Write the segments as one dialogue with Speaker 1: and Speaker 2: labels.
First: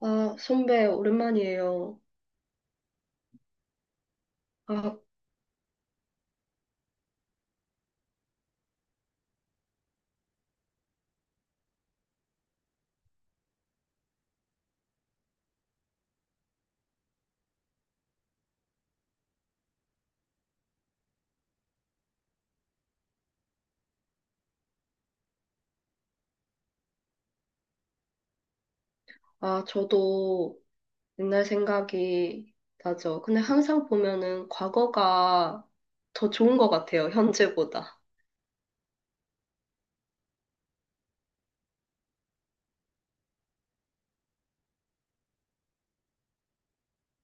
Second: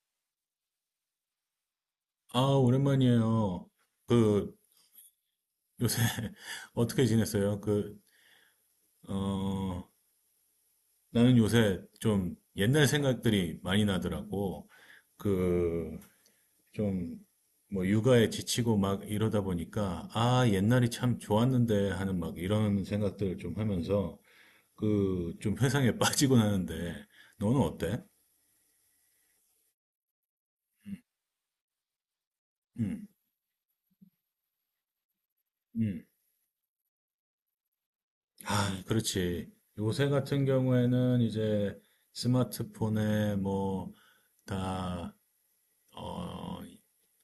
Speaker 1: 아, 선배, 오랜만이에요.
Speaker 2: 아, 오랜만이에요. 그,
Speaker 1: 아,
Speaker 2: 요새, 어떻게 지냈어요? 어, 나는 요새 좀 옛날 생각들이 많이 나더라고. 그, 좀, 뭐, 육아에 지치고 막 이러다 보니까, 아, 옛날이 참 좋았는데 하는 막 이런 생각들을 좀 하면서, 좀 회상에 빠지곤 하는데, 너는 어때?
Speaker 1: 저도 옛날 생각이
Speaker 2: 음,
Speaker 1: 나죠. 근데 항상 보면은 과거가
Speaker 2: 음.
Speaker 1: 더 좋은 것 같아요, 현재보다.
Speaker 2: 아, 그렇지. 요새 같은 경우에는 이제 스마트폰에 뭐, 다, 어,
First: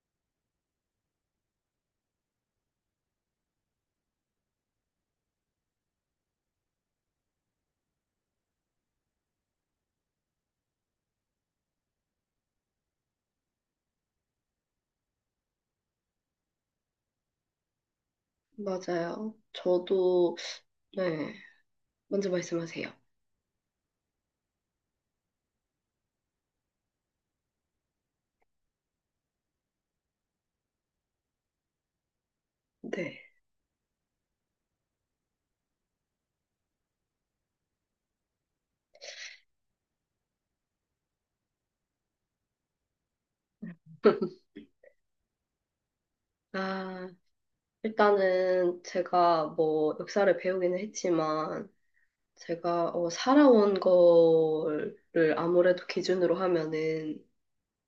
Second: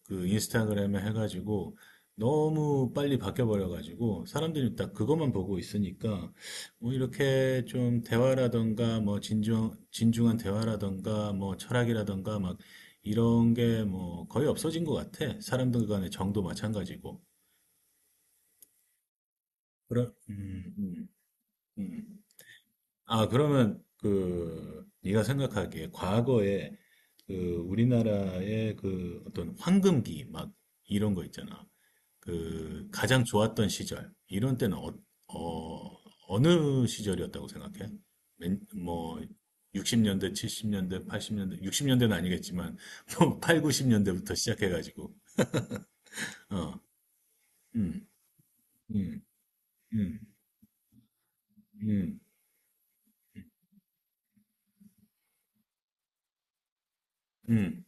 Speaker 2: 그 인스타그램에 해가지고 너무 빨리 바뀌어버려가지고 사람들이 딱 그것만 보고 있으니까 뭐 이렇게 좀 대화라던가 뭐 진중한 대화라던가 뭐 철학이라던가 막 이런 게 뭐 거의 없어진 것 같아. 사람들 간의 정도 마찬가지고.
Speaker 1: 맞아요.
Speaker 2: 그런,
Speaker 1: 저도, 네.
Speaker 2: 음.
Speaker 1: 먼저 말씀하세요.
Speaker 2: 아, 그러면 그 네가 생각하기에 과거에 그 우리나라의 그 어떤 황금기 막 이런 거 있잖아. 그 가장
Speaker 1: 네.
Speaker 2: 좋았던 시절 이런 때는 느 시절이었다고 생각해? 뭐 60년대, 70년대, 80년대, 60년대는 아니겠지만 뭐 8, 90년대부터 시작해가지고 어,
Speaker 1: 아,
Speaker 2: 음,
Speaker 1: 일단은
Speaker 2: 음,
Speaker 1: 제가 뭐
Speaker 2: 음,
Speaker 1: 역사를 배우기는 했지만,
Speaker 2: 음,
Speaker 1: 제가 살아온 거를 아무래도 기준으로 하면은
Speaker 2: 음.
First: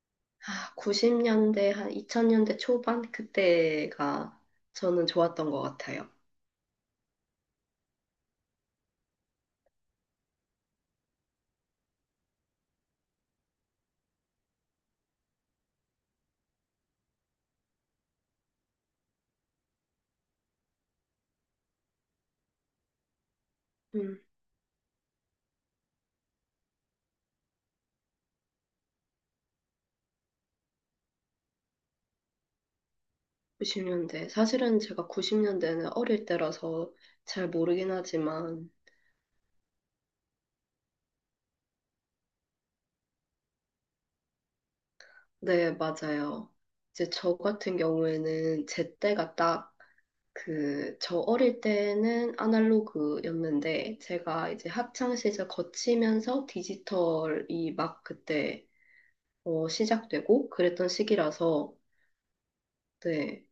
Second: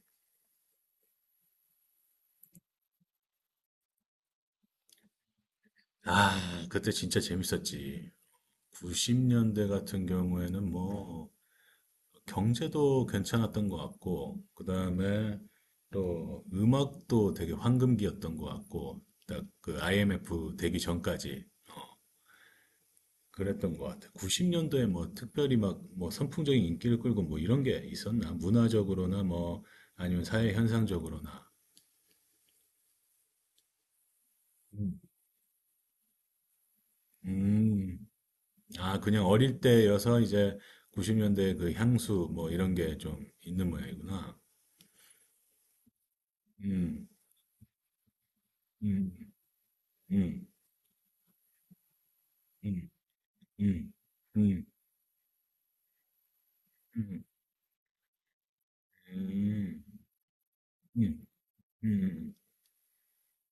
Speaker 1: 아, 90년대, 한 2000년대 초반? 그때가 저는 좋았던 것 같아요.
Speaker 2: 아, 그때 진짜 재밌었지. 90년대 같은 경우에는 뭐 경제도 괜찮았던 것 같고 그다음에 또 음악도 되게 황금기였던 것 같고 딱 그 IMF 되기 전까지 그랬던 것 같아.
Speaker 1: 음,
Speaker 2: 90년도에 뭐 특별히 막 뭐 선풍적인 인기를 끌고 뭐 이런 게 있었나? 문화적으로나 뭐 아니면 사회 현상적으로나.
Speaker 1: 90년대. 사실은
Speaker 2: 음.
Speaker 1: 제가 90년대는 어릴 때라서 잘 모르긴
Speaker 2: 음,
Speaker 1: 하지만,
Speaker 2: 아, 그냥 어릴 때여서 이제 90년대 그 향수 뭐 이런 게 좀 있는 모양이구나.
Speaker 1: 네, 맞아요.
Speaker 2: 음,
Speaker 1: 이제 저 같은 경우에는 제
Speaker 2: 음.
Speaker 1: 때가 딱
Speaker 2: 음.
Speaker 1: 그, 저 어릴 때는
Speaker 2: 음. 음.
Speaker 1: 아날로그였는데, 제가
Speaker 2: 음.
Speaker 1: 이제 학창 시절 거치면서
Speaker 2: 음.
Speaker 1: 디지털이 막 그때
Speaker 2: 음.
Speaker 1: 시작되고 그랬던
Speaker 2: 음.
Speaker 1: 시기라서,
Speaker 2: 음.
Speaker 1: 네,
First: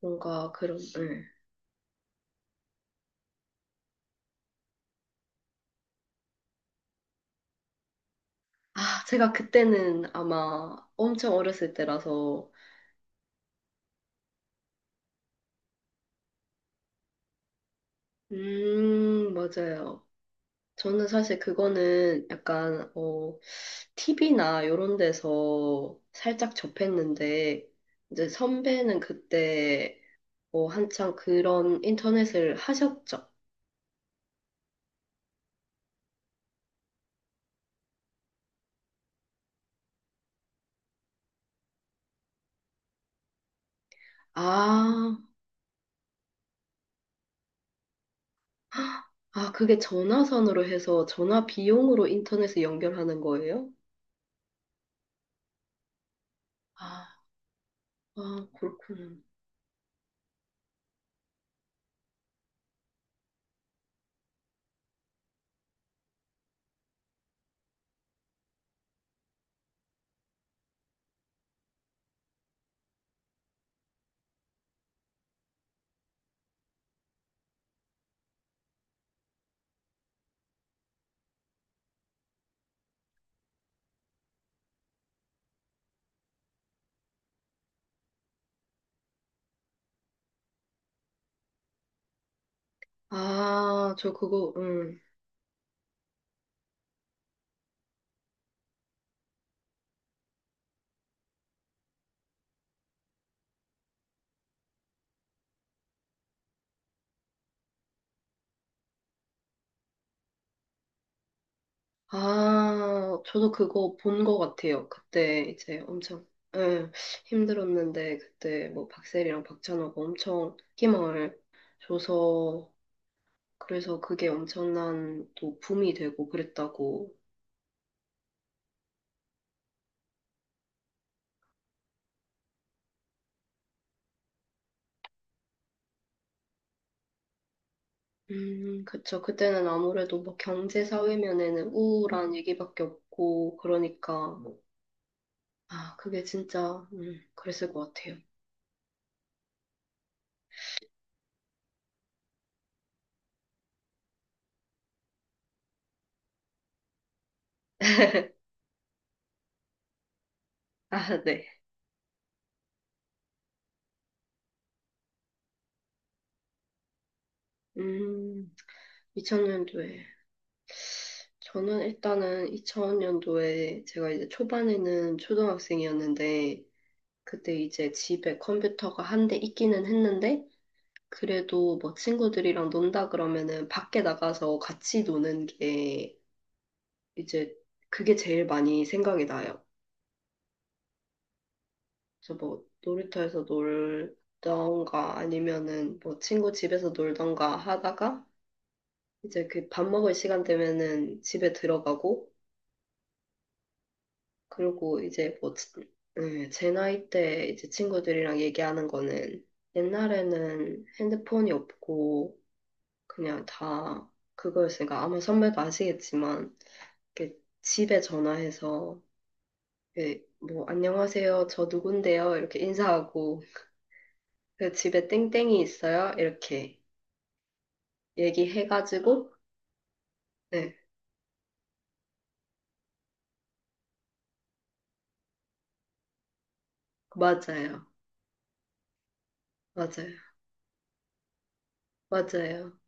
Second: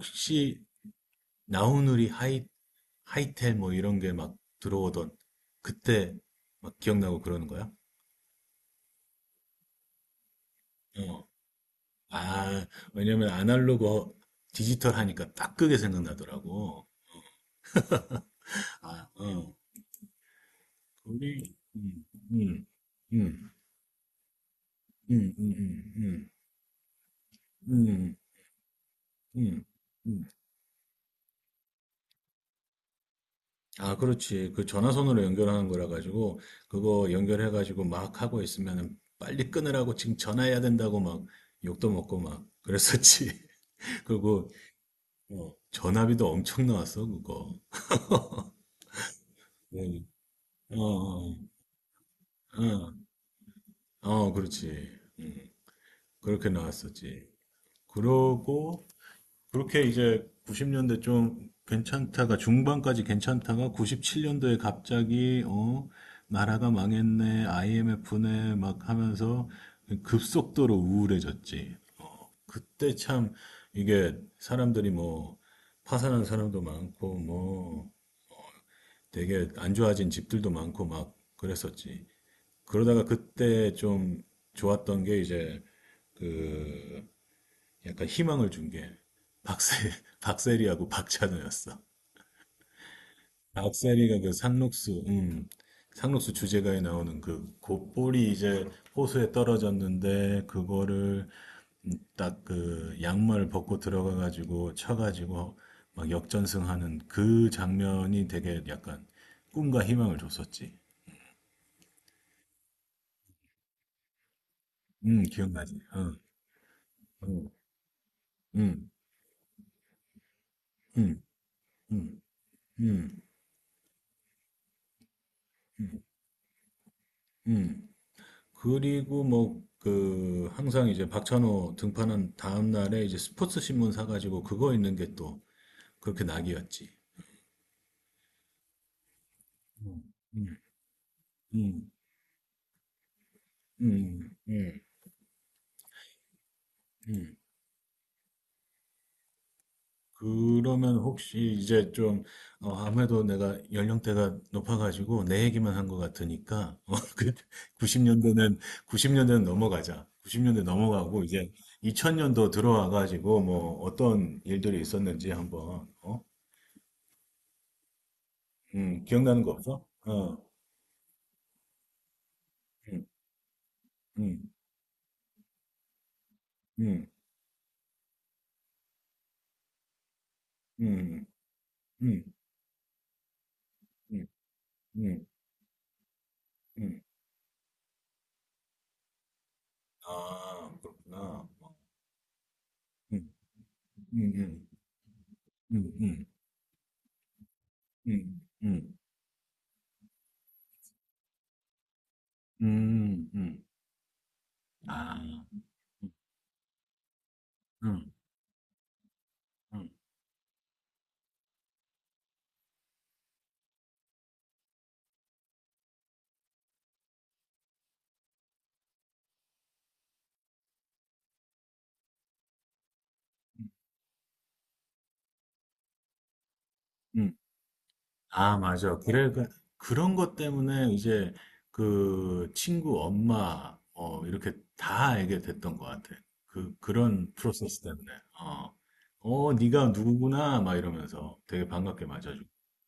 Speaker 1: 뭔가 그런, 네.
Speaker 2: 나우누리 하이텔 뭐 이런 게 막 들어오던 그때 막 기억나고 그러는 거야?
Speaker 1: 아, 제가 그때는 아마
Speaker 2: 어.
Speaker 1: 엄청 어렸을 때라서,
Speaker 2: 아, 왜냐면 아날로그 디지털 하니까 딱 그게 생각나더라고. 아, 어.
Speaker 1: 맞아요. 저는 사실
Speaker 2: 우리
Speaker 1: 그거는
Speaker 2: 음.
Speaker 1: 약간, 어,
Speaker 2: 음.
Speaker 1: TV나 이런
Speaker 2: 음. 음.
Speaker 1: 데서
Speaker 2: 음.
Speaker 1: 살짝 접했는데,
Speaker 2: 음. 음.
Speaker 1: 이제 선배는
Speaker 2: 음.
Speaker 1: 그때,
Speaker 2: 음.
Speaker 1: 한창 그런 인터넷을 하셨죠.
Speaker 2: 아, 그렇지. 그 전화선으로 연결하는 거라 가지고 그거 연결해 가지고 막 하고 있으면은 빨리 끊으라고 지금 전화해야 된다고 막 욕도 먹고 막 그랬었지. 그리고
Speaker 1: 아,
Speaker 2: 전화비도 엄청 나왔어, 그거.
Speaker 1: 그게
Speaker 2: 응.
Speaker 1: 전화선으로
Speaker 2: 어,
Speaker 1: 해서
Speaker 2: 어,
Speaker 1: 전화 비용으로 인터넷을
Speaker 2: 어,
Speaker 1: 연결하는 거예요?
Speaker 2: 어, 그렇지. 그렇게
Speaker 1: 아,
Speaker 2: 나왔었지.
Speaker 1: 아,
Speaker 2: 그러고
Speaker 1: 그렇구나.
Speaker 2: 그렇게 이제 90년대 좀 괜찮다가 중반까지 괜찮다가 97년도에 갑자기 나라가 망했네 IMF네 막 하면서 급속도로 우울해졌지. 그때 참 이게 사람들이 뭐 파산한 사람도 많고 뭐 되게 안 좋아진 집들도 많고 막 그랬었지. 그러다가 그때 좀 좋았던 게 이제 그 약간 희망을 준 게 박세 박세리하고 박찬호였어.
Speaker 1: 아, 저
Speaker 2: 박세리가 그
Speaker 1: 그거,
Speaker 2: 상록수 주제가에 나오는 그 곧볼이 이제 호수에 떨어졌는데 그거를 딱 그 양말 벗고 들어가 가지고 쳐 가지고 막 역전승하는 그 장면이 되게 약간 꿈과 희망을 줬었지.
Speaker 1: 아, 저도 그거 본 것 같아요. 그때
Speaker 2: 기억나지?
Speaker 1: 이제
Speaker 2: 어.
Speaker 1: 엄청 예,
Speaker 2: 음.
Speaker 1: 힘들었는데 그때 뭐
Speaker 2: 음.
Speaker 1: 박세리랑 박찬호가 엄청
Speaker 2: 음.
Speaker 1: 힘을
Speaker 2: 음.
Speaker 1: 줘서
Speaker 2: 음.
Speaker 1: 그래서 그게 엄청난 또 붐이
Speaker 2: 음.
Speaker 1: 되고 그랬다고.
Speaker 2: 음. 그리고 뭐, 항상 이제 박찬호 등판한 다음날에 이제 스포츠 신문 사가지고 그거 있는 게 또 그렇게 낙이었지.
Speaker 1: 그쵸. 그때는
Speaker 2: 음,
Speaker 1: 아무래도 뭐
Speaker 2: 음,
Speaker 1: 경제 사회면에는
Speaker 2: 음,
Speaker 1: 우울한 얘기밖에 없고 그러니까
Speaker 2: 음,
Speaker 1: 뭐,
Speaker 2: 음,
Speaker 1: 아, 그게 진짜
Speaker 2: 음.
Speaker 1: 그랬을 것 같아요.
Speaker 2: 그러면 혹시 이제 좀, 아무래도 내가 연령대가 높아가지고 내 얘기만 한 것 같으니까, 90년대는, 90년대는 넘어가자. 90년대
Speaker 1: 아,
Speaker 2: 넘어가고
Speaker 1: 네.
Speaker 2: 이제 2000년도 들어와가지고 뭐 어떤 일들이 있었는지 한번, 어?
Speaker 1: 음,
Speaker 2: 기억나는 거 없어?
Speaker 1: 2000년도에.
Speaker 2: 어.
Speaker 1: 저는 일단은
Speaker 2: 음.
Speaker 1: 2000년도에 제가 이제
Speaker 2: 음.
Speaker 1: 초반에는 초등학생이었는데
Speaker 2: 음.
Speaker 1: 그때 이제 집에 컴퓨터가 한 대 있기는 했는데
Speaker 2: 음.
Speaker 1: 그래도 뭐
Speaker 2: 음.
Speaker 1: 친구들이랑 논다 그러면은 밖에
Speaker 2: 음.
Speaker 1: 나가서 같이
Speaker 2: 음.
Speaker 1: 노는 게
Speaker 2: 음.
Speaker 1: 이제 그게 제일 많이 생각이 나요.
Speaker 2: 아, 그렇구나.
Speaker 1: 그래서 뭐
Speaker 2: 음.
Speaker 1: 놀이터에서
Speaker 2: 음,
Speaker 1: 놀던가
Speaker 2: 음음.
Speaker 1: 아니면은 뭐
Speaker 2: 음.
Speaker 1: 친구 집에서 놀던가 하다가
Speaker 2: 음. 음.
Speaker 1: 이제 그 밥 먹을 시간 되면은 집에 들어가고
Speaker 2: 음.
Speaker 1: 그리고
Speaker 2: 아.
Speaker 1: 이제 뭐,
Speaker 2: 음.
Speaker 1: 네, 제 나이 때 이제
Speaker 2: 음.
Speaker 1: 친구들이랑 얘기하는 거는
Speaker 2: 음.
Speaker 1: 옛날에는 핸드폰이 없고 그냥 다 그거였으니까 아마 선배도 아시겠지만 이렇게 집에 전화해서 이렇게 뭐 안녕하세요 저 누군데요 이렇게 인사하고 그 집에 땡땡이 있어요 이렇게
Speaker 2: 음. 아, 맞아.
Speaker 1: 얘기해가지고
Speaker 2: 그러니까 그런 것
Speaker 1: 네
Speaker 2: 때문에 이제 그 친구 엄마 이렇게 다 알게 됐던 것 같아. 그런 프로세스
Speaker 1: 맞아요
Speaker 2: 때문에. 어. 네가
Speaker 1: 맞아요
Speaker 2: 누구구나 막 이러면서 되게 반갑게 맞아주고.
Speaker 1: 맞아요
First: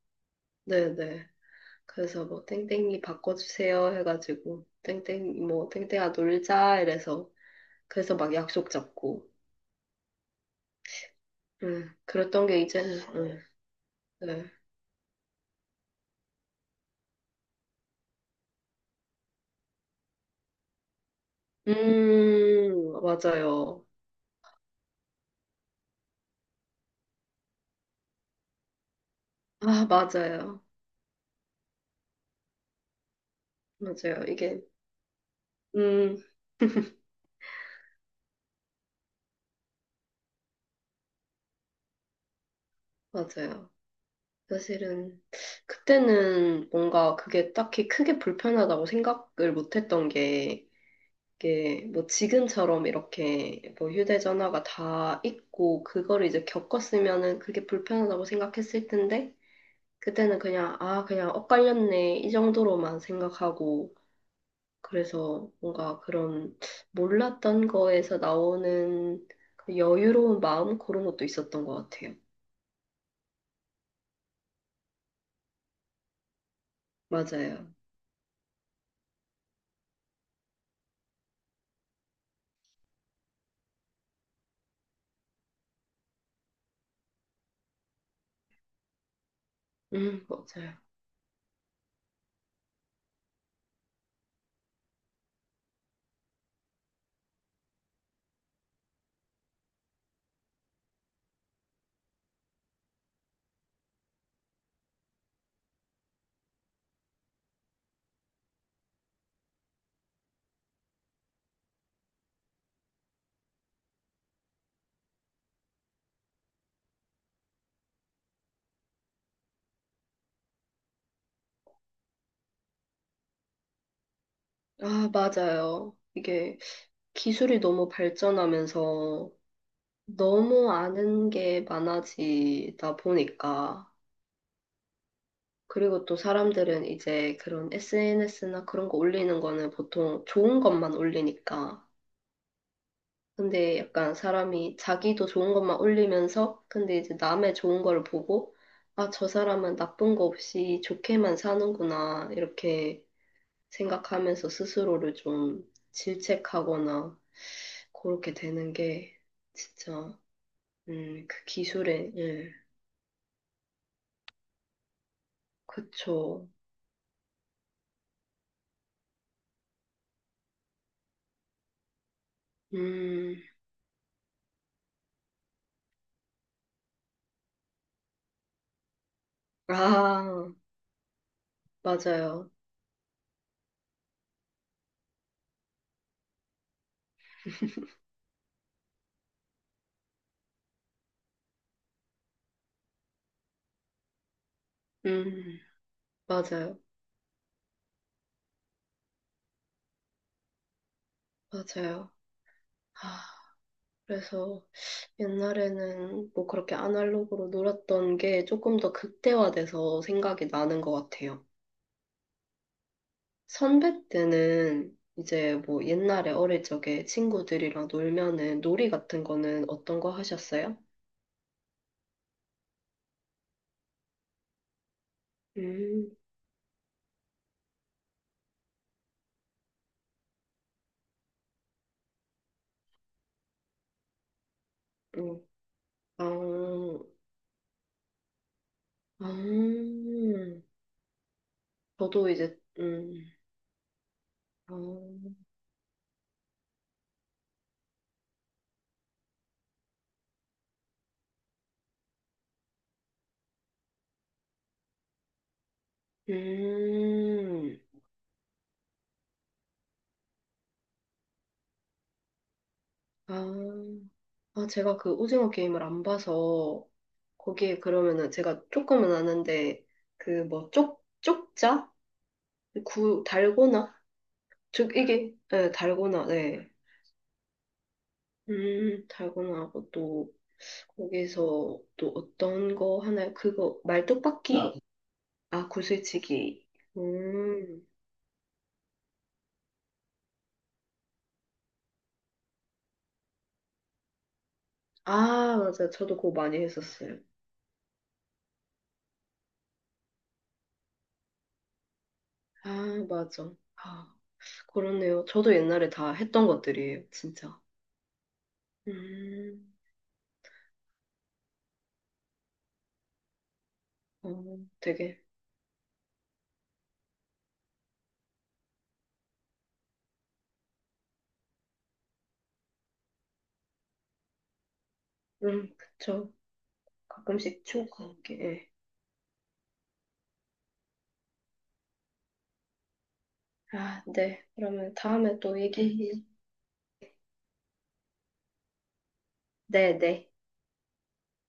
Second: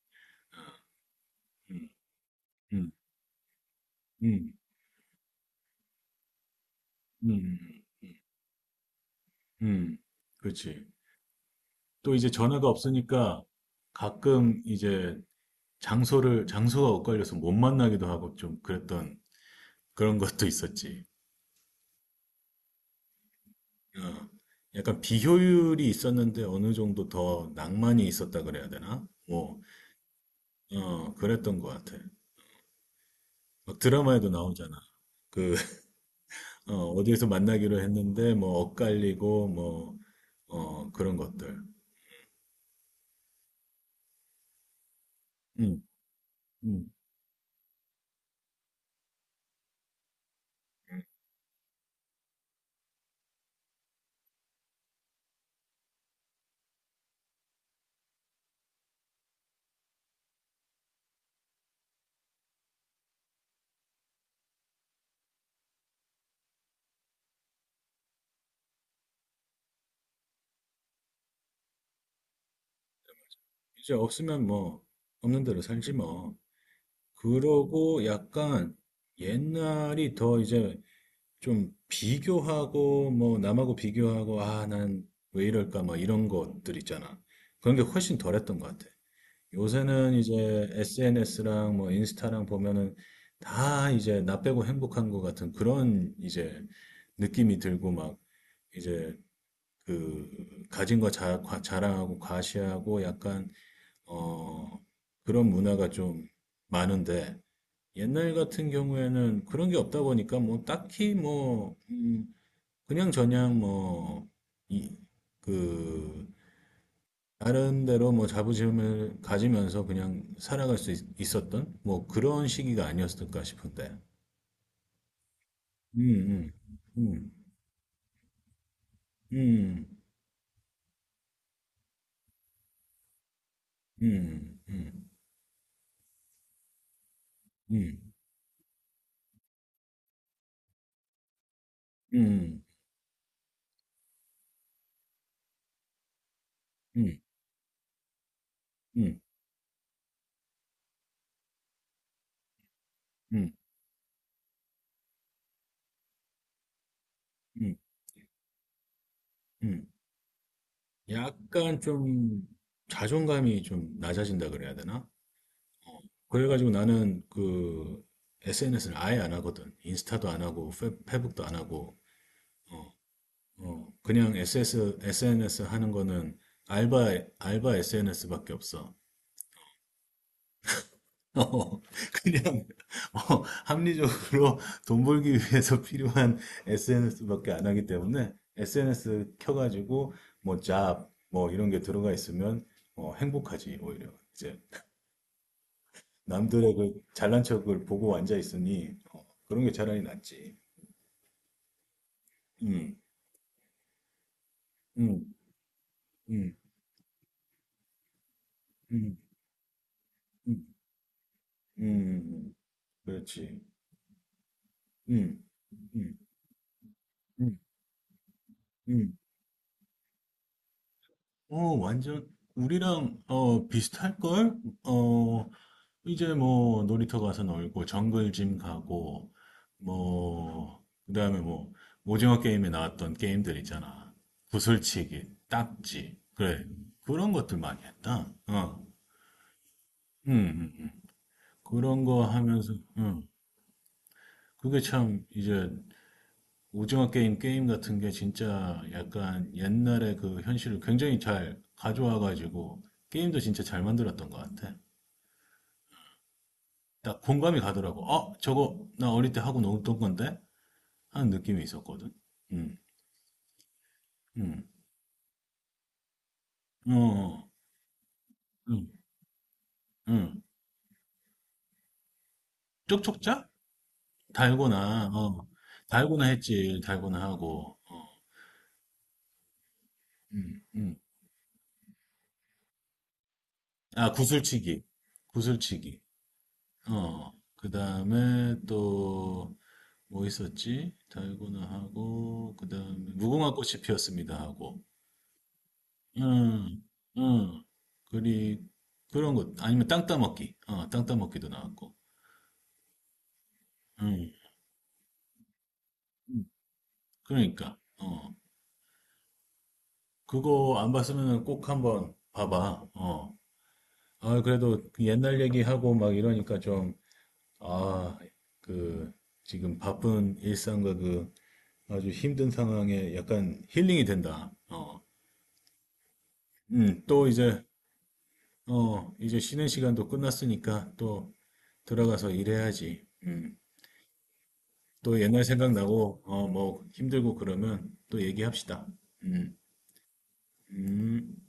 Speaker 1: 네네
Speaker 2: 음.
Speaker 1: 그래서 뭐
Speaker 2: 음.
Speaker 1: 땡땡이 바꿔주세요
Speaker 2: 음.
Speaker 1: 해가지고 땡땡 뭐 땡땡아 놀자 이래서
Speaker 2: 음.
Speaker 1: 그래서 막 약속 잡고
Speaker 2: 음, 그렇지. 또 이제
Speaker 1: 그랬던 게
Speaker 2: 전화가
Speaker 1: 이제는
Speaker 2: 없으니까
Speaker 1: 네.
Speaker 2: 가끔 이제 장소가 엇갈려서 못 만나기도 하고 좀 그랬던 그런 것도 있었지.
Speaker 1: 맞아요
Speaker 2: 어, 약간 비효율이 있었는데 어느 정도 더 낭만이 있었다 그래야 되나? 뭐,
Speaker 1: 아 맞아요
Speaker 2: 그랬던 것 같아. 막
Speaker 1: 맞아요
Speaker 2: 드라마에도
Speaker 1: 이게
Speaker 2: 나오잖아. 그,
Speaker 1: 음
Speaker 2: 어디에서 만나기로 했는데 뭐 엇갈리고 뭐, 그런 것들.
Speaker 1: 맞아요 사실은
Speaker 2: 음,
Speaker 1: 그때는
Speaker 2: 음.
Speaker 1: 뭔가 그게 딱히 크게 불편하다고 생각을 못했던 게 이게 뭐 지금처럼 이렇게 뭐 휴대전화가 다 있고 그걸 이제 겪었으면은 그게 불편하다고 생각했을 텐데 그때는 그냥 아 그냥 엇갈렸네 이 정도로만 생각하고 그래서 뭔가 그런 몰랐던 거에서 나오는 그 여유로운 마음 그런 것도 있었던 것 같아요.
Speaker 2: 이제 없으면 뭐, 없는 대로 살지 뭐.
Speaker 1: 맞아요.
Speaker 2: 그러고 약간 옛날이 더 이제 좀 비교하고 뭐 남하고 비교하고 아, 난 왜 이럴까 뭐 이런 것들 있잖아. 그런 게 훨씬 덜했던 것 같아. 요새는 이제
Speaker 1: 맞아요.
Speaker 2: SNS랑 뭐 인스타랑 보면은 다 이제 나 빼고 행복한 것 같은 그런 이제 느낌이 들고 막 이제 그 가진 거 자랑하고 과시하고 약간 어 그런 문화가 좀 많은데 옛날 같은 경우에는 그런 게 없다 보니까 뭐 딱히 뭐 그냥 저냥 뭐 이, 그 다른 데로 뭐 자부심을 가지면서 그냥 살아갈 수 있, 었던뭐 그런 시기가 아니었을까 싶은데.
Speaker 1: 아, 맞아요.
Speaker 2: 음,
Speaker 1: 이게
Speaker 2: 음,
Speaker 1: 기술이 너무 발전하면서
Speaker 2: 음, 음,
Speaker 1: 너무 아는 게 많아지다 보니까,
Speaker 2: 음, 음,
Speaker 1: 그리고 또 사람들은 이제 그런
Speaker 2: 음,
Speaker 1: SNS나 그런 거 올리는 거는 보통 좋은 것만 올리니까.
Speaker 2: 음,
Speaker 1: 근데 약간 사람이 자기도 좋은 것만 올리면서, 근데 이제
Speaker 2: 음,
Speaker 1: 남의 좋은 걸 보고,
Speaker 2: 음,
Speaker 1: 아,
Speaker 2: 음,
Speaker 1: 저 사람은 나쁜 거 없이 좋게만 사는구나, 이렇게
Speaker 2: 음.
Speaker 1: 생각하면서 스스로를 좀 질책하거나,
Speaker 2: 음,
Speaker 1: 그렇게 되는 게
Speaker 2: 음.
Speaker 1: 진짜, 그
Speaker 2: 약간
Speaker 1: 기술의,
Speaker 2: 좀
Speaker 1: 예,
Speaker 2: 자존감이 좀 낮아진다 그래야 되나?
Speaker 1: 그쵸.
Speaker 2: 그래가지고 나는 그 SNS를 아예 안 하거든. 인스타도 안 하고, 페북도 안 하고, 어,
Speaker 1: 음,
Speaker 2: 그냥 SNS 하는 거는 알바 SNS밖에 없어.
Speaker 1: 아,
Speaker 2: 어,
Speaker 1: 맞아요.
Speaker 2: 그냥, 합리적으로 돈 벌기 위해서 필요한 SNS밖에 안 하기 때문에 SNS 켜가지고, 뭐, 뭐, 이런 게 들어가 있으면, 행복하지, 오히려. 이제,
Speaker 1: 음,
Speaker 2: 남들의
Speaker 1: 맞아요.
Speaker 2: 그 잘난 척을 보고 앉아 있으니, 그런 게 차라리 낫지.
Speaker 1: 맞아요.
Speaker 2: 음,
Speaker 1: 아, 그래서
Speaker 2: 음,
Speaker 1: 옛날에는 뭐
Speaker 2: 음,
Speaker 1: 그렇게 아날로그로 놀았던 게 조금 더
Speaker 2: 음,
Speaker 1: 극대화돼서 생각이
Speaker 2: 음,
Speaker 1: 나는 것 같아요.
Speaker 2: 음, 그렇지.
Speaker 1: 선배 때는
Speaker 2: 음,
Speaker 1: 이제 뭐
Speaker 2: 음,
Speaker 1: 옛날에 어릴 적에
Speaker 2: 음,
Speaker 1: 친구들이랑 놀면은 놀이
Speaker 2: 음.
Speaker 1: 같은 거는 어떤 거 하셨어요?
Speaker 2: 완전 우리랑 비슷할걸? 어,
Speaker 1: 음,
Speaker 2: 이제 뭐 놀이터 가서 놀고 정글짐 가고 뭐 그다음에 뭐 오징어 게임에 나왔던 게임들 있잖아. 구슬치기,
Speaker 1: 음,
Speaker 2: 딱지. 그래.
Speaker 1: 아,
Speaker 2: 그런 것들 많이 했다. 어.
Speaker 1: 아,
Speaker 2: 음, 음, 음. 그런 거
Speaker 1: 저도 이제,
Speaker 2: 하면서
Speaker 1: 아,
Speaker 2: 그게 참 이제 오징어 게임 같은 게 진짜 약간 옛날의 그 현실을 굉장히 잘 가져와가지고 게임도 진짜 잘 만들었던 것 같아. 딱 공감이
Speaker 1: 음,
Speaker 2: 가더라고. 저거 나 어릴 때 하고 놀던 건데? 하는 느낌이 있었거든. 응,
Speaker 1: 아.
Speaker 2: 응,
Speaker 1: 아, 제가 그 오징어 게임을 안 봐서,
Speaker 2: 어,
Speaker 1: 거기에 그러면은 제가
Speaker 2: 응,
Speaker 1: 조금은 아는데, 그
Speaker 2: 응.
Speaker 1: 뭐, 쪽자? 구,
Speaker 2: 쪽쪽자?
Speaker 1: 달고나? 즉,
Speaker 2: 달고나,
Speaker 1: 이게, 네, 달고나,
Speaker 2: 달고나
Speaker 1: 네.
Speaker 2: 했지, 달고나 하고, 어,
Speaker 1: 달고나하고 또,
Speaker 2: 응, 응.
Speaker 1: 거기서 또 어떤 거 하나요? 그거,
Speaker 2: 아,
Speaker 1: 말뚝박기? 아,
Speaker 2: 구슬치기.
Speaker 1: 아,
Speaker 2: 구슬치기.
Speaker 1: 구슬치기.
Speaker 2: 그
Speaker 1: 음,
Speaker 2: 다음에 또, 뭐 있었지? 달고나 하고, 그 다음에, 무궁화 꽃이 피었습니다 하고,
Speaker 1: 아, 맞아요. 저도 그거 많이
Speaker 2: 응,
Speaker 1: 했었어요.
Speaker 2: 응, 그리, 그런 것, 아니면 땅 따먹기, 땅 따먹기도 나왔고,
Speaker 1: 아, 맞아. 아,
Speaker 2: 응,
Speaker 1: 그렇네요. 저도 옛날에 다
Speaker 2: 응.
Speaker 1: 했던 것들이에요, 진짜.
Speaker 2: 그러니까,
Speaker 1: 음,
Speaker 2: 그거 안 봤으면 꼭 한번 봐봐, 어. 아,
Speaker 1: 어,
Speaker 2: 그래도 그
Speaker 1: 되게.
Speaker 2: 옛날 얘기하고 막 이러니까 좀, 아, 그, 지금 바쁜 일상과 그 아주 힘든 상황에 약간 힐링이 된다, 어.
Speaker 1: 그쵸.
Speaker 2: 또 이제
Speaker 1: 가끔씩 추억 관계. 예.
Speaker 2: 이제 쉬는 시간도 끝났으니까 또 들어가서 일해야지. 음.
Speaker 1: 아, 네. 그러면
Speaker 2: 또
Speaker 1: 다음에
Speaker 2: 옛날
Speaker 1: 또 얘기.
Speaker 2: 생각나고, 뭐 힘들고 그러면 또 얘기합시다. 음.
Speaker 1: 네, 네.
Speaker 2: 음.